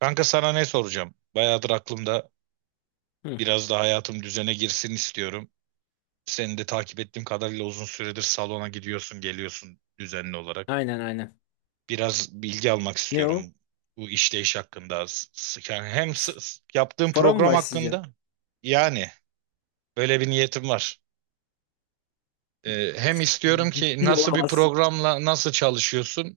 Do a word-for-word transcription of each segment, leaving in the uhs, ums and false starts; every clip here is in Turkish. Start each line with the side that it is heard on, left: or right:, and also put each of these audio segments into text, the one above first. right: Kanka sana ne soracağım? Bayağıdır aklımda
left: Hı.
right: biraz da hayatım düzene girsin istiyorum. Seni de takip ettiğim kadarıyla uzun süredir salona gidiyorsun, geliyorsun düzenli olarak.
left: Aynen aynen.
right: Biraz bilgi almak
left: Ne o?
right: istiyorum bu işleyiş hakkında. S- s- Yani hem s- s- yaptığım
left: Para mı
right: program hakkında
left: başlayacağım?
right: yani böyle bir niyetim var. Ee, hem istiyorum ki
left: Ciddi
right: nasıl bir
left: olamazsın.
right: programla nasıl çalışıyorsun?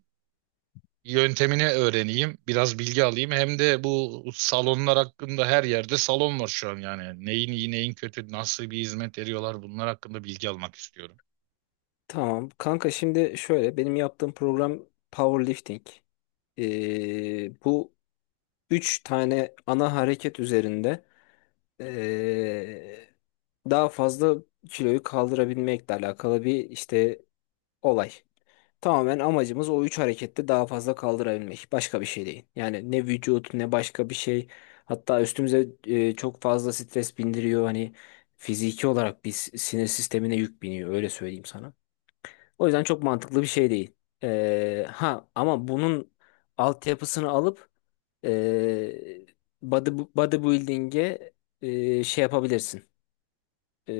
right: Yöntemini öğreneyim, biraz bilgi alayım. Hem de bu salonlar hakkında her yerde salon var şu an yani. Neyin iyi, neyin kötü, nasıl bir hizmet veriyorlar bunlar hakkında bilgi almak istiyorum.
left: Tamam. Kanka şimdi şöyle benim yaptığım program powerlifting. Ee, bu üç tane ana hareket üzerinde ee, daha fazla kiloyu kaldırabilmekle alakalı bir işte olay. Tamamen amacımız o üç harekette daha fazla kaldırabilmek. Başka bir şey değil. Yani ne vücut ne başka bir şey. Hatta üstümüze e, çok fazla stres bindiriyor. Hani fiziki olarak biz sinir sistemine yük biniyor. Öyle söyleyeyim sana. O yüzden çok mantıklı bir şey değil. Ee, ha ama bunun altyapısını alıp e, body, bodybuilding'e e, şey yapabilirsin.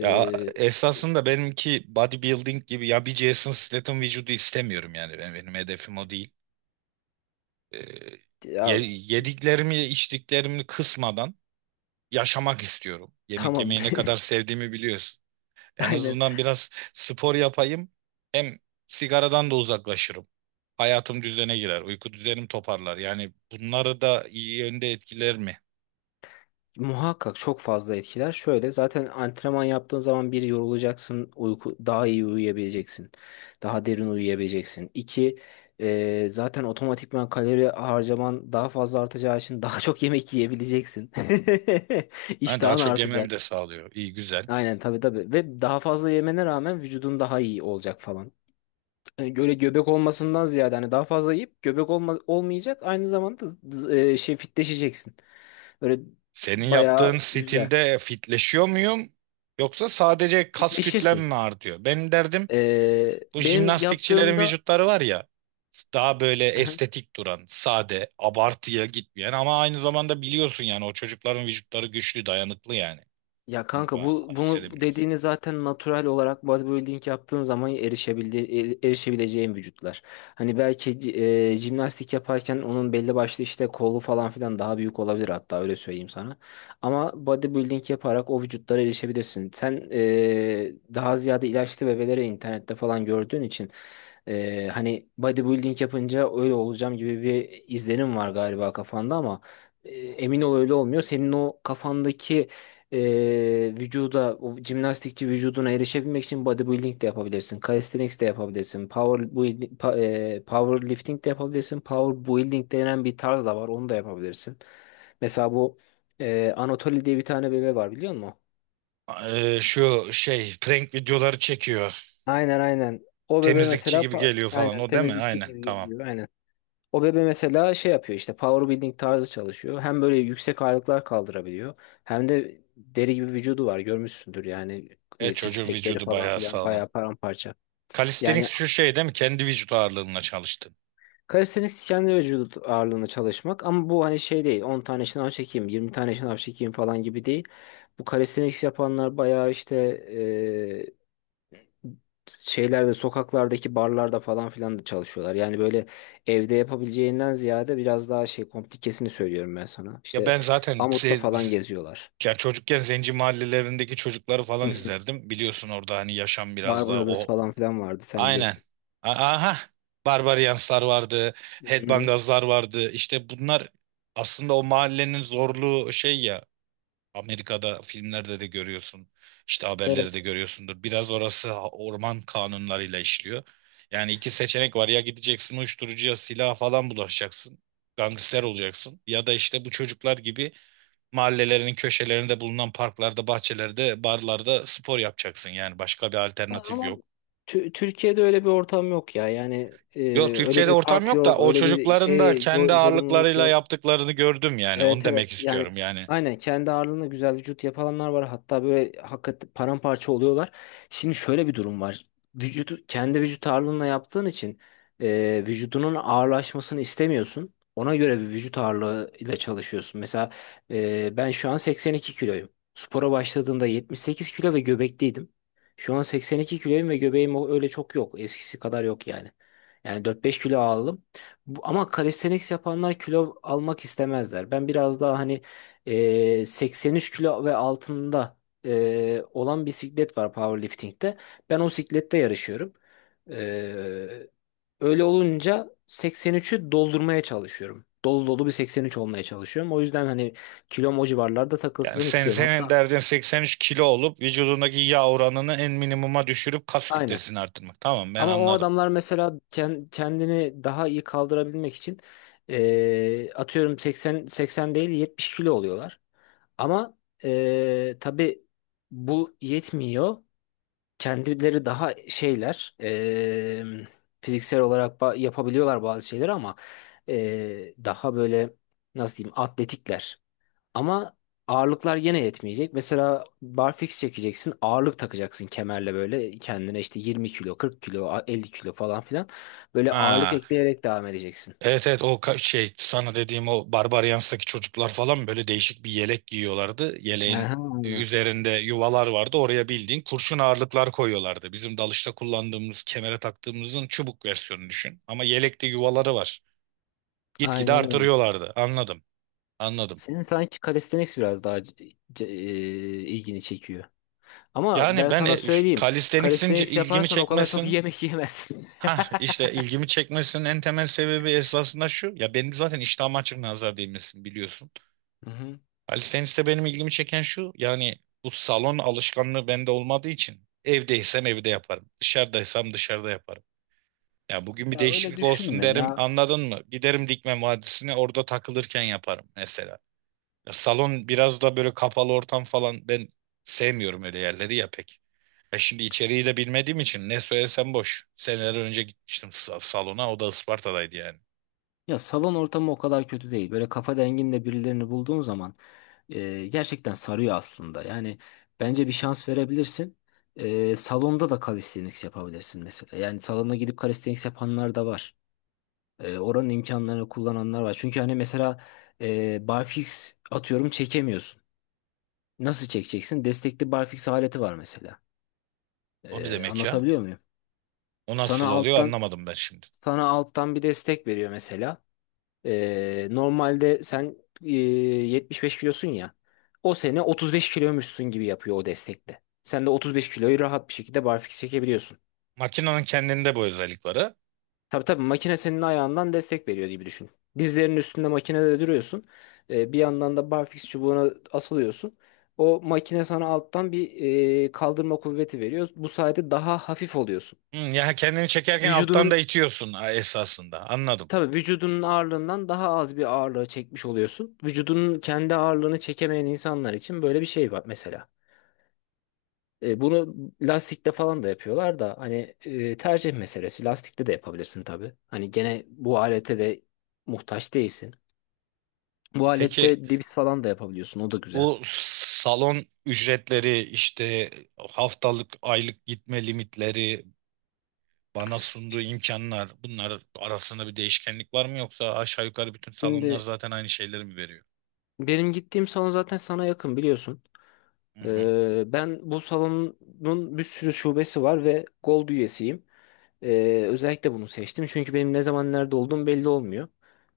right: Ya esasında benimki bodybuilding gibi ya bir Jason Statham vücudu istemiyorum yani benim, benim hedefim o değil. Ee, ye-
left: ya,
right: Yediklerimi içtiklerimi kısmadan yaşamak istiyorum. Yemek
left: tamam.
right: yemeyi ne kadar sevdiğimi biliyorsun. En
left: Aynen.
right: azından biraz spor yapayım hem sigaradan da uzaklaşırım. Hayatım düzene girer. Uyku düzenim toparlar. Yani bunları da iyi yönde etkiler mi?
left: Muhakkak çok fazla etkiler. Şöyle zaten antrenman yaptığın zaman bir yorulacaksın, uyku daha iyi uyuyabileceksin. Daha derin uyuyabileceksin. İki, e, zaten otomatikman kalori harcaman daha fazla artacağı için daha çok yemek yiyebileceksin.
right: Yani daha
left: İştahın
right: çok yememi de
left: artacak.
right: sağlıyor. İyi güzel.
left: Aynen tabii tabii. Ve daha fazla yemene rağmen vücudun daha iyi olacak falan. Yani Böyle göbek olmasından ziyade hani daha fazla yiyip göbek olma, olmayacak. Aynı zamanda z- z- e, şey fitleşeceksin. Böyle
right: Senin yaptığın
left: bayağı güzel.
right: stilde fitleşiyor muyum? Yoksa sadece kas kütlem
left: Fitleşirsin.
right: mi artıyor? Benim derdim
left: Ee,
right: bu
left: benim
right: jimnastikçilerin
left: yaptığımda.
right: vücutları var ya daha böyle estetik duran, sade, abartıya gitmeyen ama aynı zamanda biliyorsun yani o çocukların vücutları güçlü, dayanıklı yani.
left: Ya
right: Bunu
left: kanka
right: da
left: bu bunu
right: hissedebiliyorsun.
left: dediğini zaten natural olarak bodybuilding yaptığın zaman erişebildi, e- erişebileceğin vücutlar. Hani belki c- e, jimnastik yaparken onun belli başlı işte kolu falan filan daha büyük olabilir hatta öyle söyleyeyim sana. Ama bodybuilding yaparak o vücutlara erişebilirsin. Sen e, daha ziyade ilaçlı bebeleri internette falan gördüğün için e, hani bodybuilding yapınca öyle olacağım gibi bir izlenim var galiba kafanda ama e, emin ol öyle olmuyor. Senin o kafandaki e, vücuda o jimnastikçi vücuduna erişebilmek için bodybuilding de yapabilirsin. Calisthenics de yapabilirsin. Power building, pa, e, powerlifting de yapabilirsin. Power building denen bir tarz da var. Onu da yapabilirsin. Mesela bu e, Anatoly diye bir tane bebe var biliyor musun?
right: Ee, şu şey prank videoları çekiyor.
left: Aynen aynen. O bebe
right: Temizlikçi
left: mesela
right: gibi
left: pa-
right: geliyor falan
left: aynen
right: o değil mi?
left: temizlikçi
right: Aynen
left: gibi
right: tamam.
left: geziyor. Aynen. O bebe mesela şey yapıyor işte power building tarzı çalışıyor. Hem böyle yüksek ağırlıklar kaldırabiliyor. Hem de deri gibi vücudu var görmüşsündür yani
right: E
left: e, six
right: çocuğun
left: pack'leri
right: vücudu
left: falan
right: bayağı
left: filan
right: sağlam.
left: bayağı paramparça. Yani
right: Calisthenics şu şey değil mi? Kendi vücut ağırlığınla çalıştın.
left: kalistenik kendi vücut ağırlığına çalışmak ama bu hani şey değil on tane şınav çekeyim yirmi tane şınav çekeyim falan gibi değil. Bu kalistenik yapanlar bayağı işte şeylerde sokaklardaki barlarda falan filan da çalışıyorlar. Yani böyle evde yapabileceğinden ziyade biraz daha şey komplikesini söylüyorum ben sana.
right: Ya
left: İşte
right: ben zaten
left: Amut'ta
right: ze-
left: falan
right: z-
left: geziyorlar.
right: ya çocukken zenci mahallelerindeki çocukları
left: Hı
right: falan
left: hı.
right: izlerdim. Biliyorsun orada hani yaşam biraz daha
left: Barbaros
right: o.
left: falan filan vardı sen
right: Aynen.
left: bilirsin.
right: A- Aha. Barbarianslar vardı.
left: Hı hı.
right: Headbangazlar vardı. İşte bunlar aslında o mahallenin zorluğu şey ya. Amerika'da filmlerde de görüyorsun. İşte
left: Evet.
right: haberleri de görüyorsundur. Biraz orası ha- orman kanunlarıyla işliyor. Yani iki seçenek var. Ya gideceksin uyuşturucuya, silaha falan bulaşacaksın. Gangster olacaksın. Ya da işte bu çocuklar gibi mahallelerinin köşelerinde bulunan parklarda, bahçelerde, barlarda spor yapacaksın. Yani başka bir alternatif
left: Ama
right: yok.
left: Tü- Türkiye'de öyle bir ortam yok ya. Yani e,
right: Yok
left: öyle
right: Türkiye'de
left: bir
right: ortam
left: park
right: yok da
left: yok,
right: o
left: öyle bir
right: çocukların da
left: şey
right: kendi
left: zor- zorunluluk
right: ağırlıklarıyla
left: yok.
right: yaptıklarını gördüm yani. Onu
left: Evet
right: demek
left: evet yani
right: istiyorum yani.
left: aynen kendi ağırlığında güzel vücut yapanlar var hatta böyle hakikaten paramparça oluyorlar. Şimdi şöyle bir durum var. Vücudu kendi vücut ağırlığına yaptığın için e, vücudunun ağırlaşmasını istemiyorsun. Ona göre bir vücut ağırlığı ile çalışıyorsun. Mesela e, ben şu an seksen iki kiloyum. Spora başladığımda yetmiş sekiz kilo ve göbekliydim. Şu an seksen iki kiloyum ve göbeğim o- öyle çok yok, eskisi kadar yok yani. Yani dört beş kilo aldım. Bu, ama calisthenics yapanlar kilo almak istemezler. Ben biraz daha hani e, seksen üç kilo ve altında e, olan bisiklet var powerlifting'de. Ben o siklette yarışıyorum. E, Öyle olunca seksen üçü doldurmaya çalışıyorum. Dolu dolu bir seksen üç olmaya çalışıyorum. O yüzden hani kilom o civarlarda
right: Yani
left: takılsın
right: sen
left: istiyorum.
right: senin
left: Hatta
right: derdin seksen üç kilo olup vücudundaki yağ oranını en minimuma düşürüp kas
left: aynen.
right: kütlesini arttırmak. Tamam ben
left: Ama o
right: anladım.
left: adamlar mesela ken- kendini daha iyi kaldırabilmek için eee, atıyorum seksen, seksen değil yetmiş kilo oluyorlar. Ama eee tabii bu yetmiyor. Kendileri daha şeyler eee, fiziksel olarak ba- yapabiliyorlar bazı şeyleri ama eee, daha böyle nasıl diyeyim atletikler. Ama ağırlıklar yine yetmeyecek. Mesela barfix çekeceksin. Ağırlık takacaksın kemerle böyle kendine işte yirmi kilo, kırk kilo, elli kilo falan filan. Böyle ağırlık
right: Ha,
left: ekleyerek devam edeceksin.
right: evet evet o ka- şey sana dediğim o Barbarians'taki çocuklar falan böyle değişik bir yelek giyiyorlardı.
left: Aha,
right: Yeleğin
left: aynen.
right: üzerinde yuvalar vardı. Oraya bildiğin kurşun ağırlıklar koyuyorlardı. Bizim dalışta kullandığımız, kemere taktığımızın çubuk versiyonunu düşün. Ama yelekte yuvaları var. Gitgide
left: Aynen öyle.
right: artırıyorlardı. Anladım. Anladım.
left: Senin sanki calisthenics biraz daha c- c- e, ilgini çekiyor. Ama
right: Yani
left: ben
right: ben e,
left: sana
right: üf,
left: söyleyeyim.
right: calisthenics'in c-
left: Calisthenics
right: ilgimi
left: yaparsan o kadar çok
right: çekmesin.
left: yemek yemezsin.
right: Ha işte ilgimi çekmesinin en temel sebebi esasında şu. Ya benim zaten iştahım açık nazar değmesin biliyorsun.
left: Hı hı.
right: Alice Tennis'te benim ilgimi çeken şu. Yani bu salon alışkanlığı bende olmadığı için evdeysem evde yaparım. Dışarıdaysam dışarıda yaparım. Ya bugün bir
left: Ya öyle
right: değişiklik olsun
left: düşünme
right: derim
left: ya.
right: anladın mı? Giderim Dikme Vadisi'ne orada takılırken yaparım mesela. Ya salon biraz da böyle kapalı ortam falan ben sevmiyorum öyle yerleri ya pek. E şimdi içeriği de bilmediğim için ne söylesem boş. Seneler önce gitmiştim sa- salona. O da Isparta'daydı yani.
left: Ya salon ortamı o kadar kötü değil. Böyle kafa denginde birilerini bulduğun zaman e, gerçekten sarıyor aslında. Yani bence bir şans verebilirsin. E, salonda da calisthenics yapabilirsin mesela. Yani salona gidip calisthenics yapanlar da var. E, oranın imkanlarını kullananlar var. Çünkü hani mesela e, barfix atıyorum çekemiyorsun. Nasıl çekeceksin? Destekli barfix aleti var mesela.
right: O ne
left: E,
right: demek ya?
left: anlatabiliyor muyum?
right: O
left: Sana
right: nasıl oluyor
left: alttan
right: anlamadım ben şimdi.
left: sana alttan bir destek veriyor mesela. Ee, normalde sen e, yetmiş beş kilosun ya. O sene otuz beş kiloymuşsun gibi yapıyor o destekte. Sen de otuz beş kiloyu rahat bir şekilde barfiks çekebiliyorsun.
right: Makinenin kendinde bu özellik var ha?
left: Tabii tabii makine senin ayağından destek veriyor gibi düşün. Dizlerinin üstünde makinede duruyorsun. Ee, bir yandan da barfiks çubuğuna asılıyorsun. O makine sana alttan bir e, kaldırma kuvveti veriyor. Bu sayede daha hafif oluyorsun.
right: Hı, ya kendini çekerken alttan da
left: Vücudunun
right: itiyorsun ha, esasında. Anladım.
left: Tabii vücudunun ağırlığından daha az bir ağırlığı çekmiş oluyorsun. Vücudunun kendi ağırlığını çekemeyen insanlar için böyle bir şey var mesela. E, bunu lastikte falan da yapıyorlar da hani e, tercih meselesi. Lastikte de yapabilirsin tabii. Hani gene bu alete de muhtaç değilsin. Bu
right: Peki
left: alette dips falan da yapabiliyorsun. O da güzel.
right: bu salon ücretleri işte haftalık aylık gitme limitleri bana sunduğu imkanlar bunlar arasında bir değişkenlik var mı yoksa aşağı yukarı bütün salonlar
left: Şimdi
right: zaten aynı şeyleri mi veriyor?
left: benim gittiğim salon zaten sana yakın biliyorsun.
right: Hı hı.
left: Ee, ben bu salonun bir sürü şubesi var ve Gold üyesiyim. Ee, özellikle bunu seçtim çünkü benim ne zaman nerede olduğum belli olmuyor.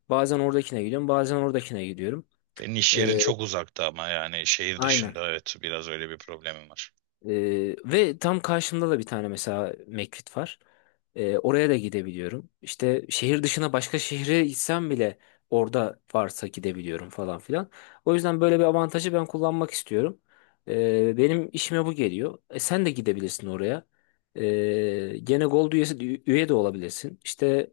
left: Bazen oradakine gidiyorum, bazen oradakine gidiyorum.
right: Senin iş yerin
left: Ee,
right: çok uzakta ama yani şehir
left: aynen.
right: dışında evet biraz öyle bir problemim var.
left: Ee, ve tam karşımda da bir tane mesela McFit var. Ee, oraya da gidebiliyorum. İşte şehir dışına başka şehre gitsem bile orada varsa gidebiliyorum falan filan. O yüzden böyle bir avantajı ben kullanmak istiyorum. Ee, benim işime bu geliyor. E, sen de gidebilirsin oraya. Ee, gene Gold üyesi, üye de olabilirsin. İşte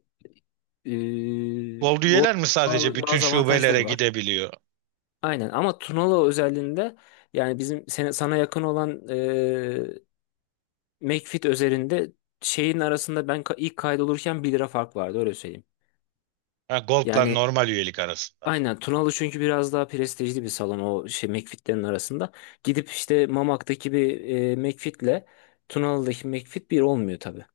left: e,
right: Gold
left: Gold
right: üyeler mi sadece
left: bazı
right: bütün
left: bazı
right: şubelere
left: avantajları var.
right: gidebiliyor?
left: Aynen ama Tunalı özelliğinde yani bizim sen- sana yakın olan McFit özelinde şeyin arasında ben ka- ilk kaydolurken bir lira fark vardı öyle söyleyeyim.
right: Ha, Gold'la
left: Yani
right: normal üyelik arasında.
left: aynen Tunalı çünkü biraz daha prestijli bir salon o şey McFit'lerin arasında. Gidip işte Mamak'taki bir e, McFit'le Tunalı'daki McFit bir olmuyor tabii.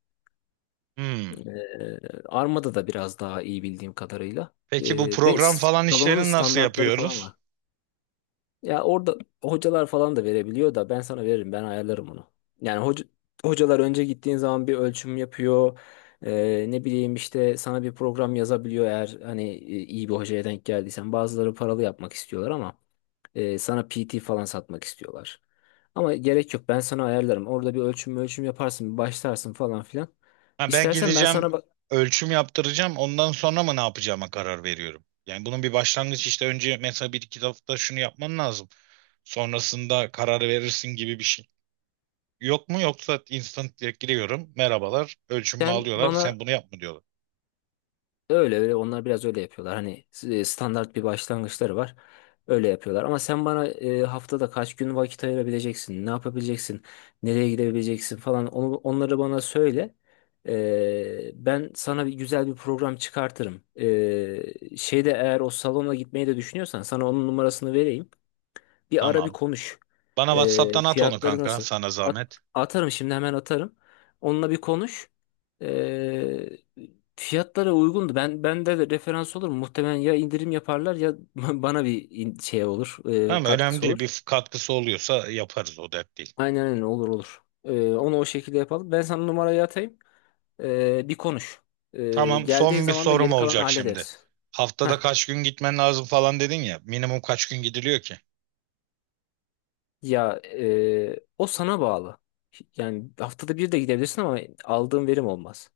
right: Hmm.
left: Ee, Armada da biraz daha iyi bildiğim kadarıyla.
right: Peki bu
left: Ee, ve
right: program
left: s-
right: falan
left: salonun
right: işlerini nasıl
left: standartları falan
right: yapıyoruz?
left: var. Ya orada hocalar falan da verebiliyor da ben sana veririm ben ayarlarım onu. Yani hoca, hocalar önce gittiğin zaman bir ölçüm yapıyor. Ee, ne bileyim işte sana bir program yazabiliyor eğer hani e, iyi bir hocaya denk geldiysen. Bazıları paralı yapmak istiyorlar ama e, sana P T falan satmak istiyorlar. Ama gerek yok ben sana ayarlarım. Orada bir ölçüm ölçüm yaparsın bir başlarsın falan filan.
right: Ha, ben
left: İstersen ben
right: gideceğim
left: sana bak
right: ölçüm yaptıracağım ondan sonra mı ne yapacağıma karar veriyorum. Yani bunun bir başlangıç işte önce mesela bir iki hafta şunu yapman lazım. Sonrasında karar verirsin gibi bir şey. Yok mu yoksa instant direkt giriyorum. Merhabalar ölçümümü
left: sen
right: alıyorlar
left: bana
right: sen bunu yapma diyorlar.
left: Öyle öyle onlar biraz öyle yapıyorlar. Hani e, standart bir başlangıçları var. Öyle yapıyorlar. Ama sen bana e, haftada kaç gün vakit ayırabileceksin, ne yapabileceksin, nereye gidebileceksin falan onu, onları bana söyle. E, ben sana bir güzel bir program çıkartırım. E, şeyde eğer o salona gitmeyi de düşünüyorsan sana onun numarasını vereyim. Bir ara bir
right: Tamam.
left: konuş.
right: Bana
left: Ee,
right: WhatsApp'tan at onu
left: fiyatları
right: kanka
left: nasıl?
right: sana
left: At-
right: zahmet.
left: Atarım şimdi hemen atarım. Onunla bir konuş. Ee, Fiyatlara uygundu. Ben bende de referans olur mu? Muhtemelen ya indirim yaparlar ya bana bir in- şey olur, e,
right: Tamam önemli
left: katkısı
right: değil.
left: olur.
right: Bir katkısı oluyorsa yaparız o dert değil.
left: Aynen öyle olur olur. Ee, onu o şekilde yapalım. Ben sana numarayı atayım. Ee, bir konuş. Ee,
right: Tamam
left: geldiğin
right: son bir
left: zaman da
right: sorum
left: geri kalanı
right: olacak şimdi.
left: hallederiz.
right: Haftada
left: Heh.
right: kaç gün gitmen lazım falan dedin ya. Minimum kaç gün gidiliyor ki?
left: Ya e, o sana bağlı. Yani haftada bir de gidebilirsin ama aldığın verim olmaz.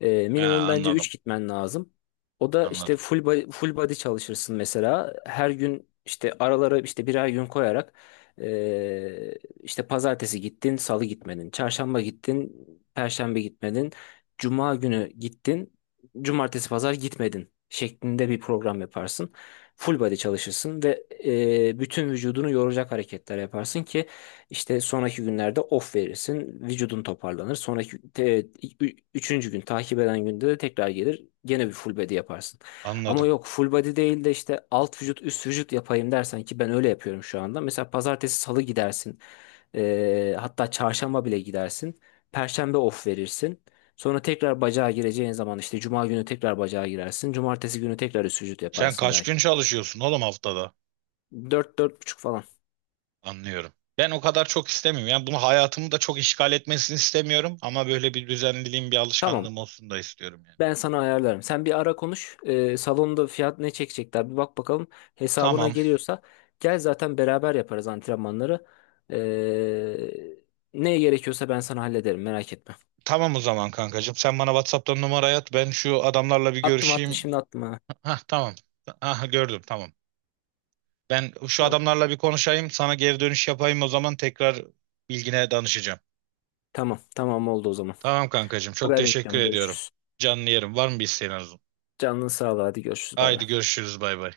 left: Ee,
right: He
left: minimum bence
right: anladım.
left: üç gitmen lazım. O da işte
right: Anladım.
left: full body, full body çalışırsın mesela. Her gün işte aralara işte birer gün koyarak ee, işte pazartesi gittin, salı gitmedin, çarşamba gittin, perşembe gitmedin, cuma günü gittin, cumartesi pazar gitmedin şeklinde bir program yaparsın. Full body çalışırsın ve ee, bütün vücudunu yoracak hareketler yaparsın ki işte sonraki günlerde off verirsin. Vücudun toparlanır. Sonraki te- ü- üçüncü gün takip eden günde de tekrar gelir. Gene bir full body yaparsın. Ama
right: Anladım.
left: yok full body değil de işte alt vücut üst vücut yapayım dersen ki ben öyle yapıyorum şu anda. Mesela pazartesi salı gidersin. Ee, hatta çarşamba bile gidersin. Perşembe off verirsin. Sonra tekrar bacağa gireceğin zaman işte cuma günü tekrar bacağa girersin. Cumartesi günü tekrar üst vücut
right: Sen
left: yaparsın
right: kaç gün
left: belki.
right: çalışıyorsun oğlum haftada?
left: Dört dört buçuk falan.
right: Anlıyorum. Ben o kadar çok istemiyorum. Yani bunu hayatımı da çok işgal etmesini istemiyorum. Ama böyle bir düzenliliğim, bir
left: Tamam.
right: alışkanlığım olsun da istiyorum yani.
left: Ben sana ayarlarım. Sen bir ara konuş. Ee, salonda fiyat ne çekecekler bir bak bakalım. Hesabına
right: Tamam.
left: geliyorsa gel zaten beraber yaparız antrenmanları. Ee, Ne gerekiyorsa ben sana hallederim merak etme.
right: Tamam o zaman kankacığım. Sen bana WhatsApp'tan numarayı at. Ben şu adamlarla bir
left: Attım attım
right: görüşeyim.
left: şimdi attım ha.
right: Ha tamam. Aha gördüm tamam. Ben şu
left: Tamam.
right: adamlarla bir konuşayım, sana geri dönüş yapayım o zaman tekrar bilgine danışacağım.
left: Tamam tamam oldu o zaman.
right: Tamam kankacığım, çok
left: Haber
right: teşekkür
left: bekliyorum
right: ediyorum.
left: görüşürüz.
right: Canlı yerim. Var mı bir isteğin Arzu?
left: Canın sağ ol hadi görüşürüz bay bay.
right: Haydi görüşürüz bay bay.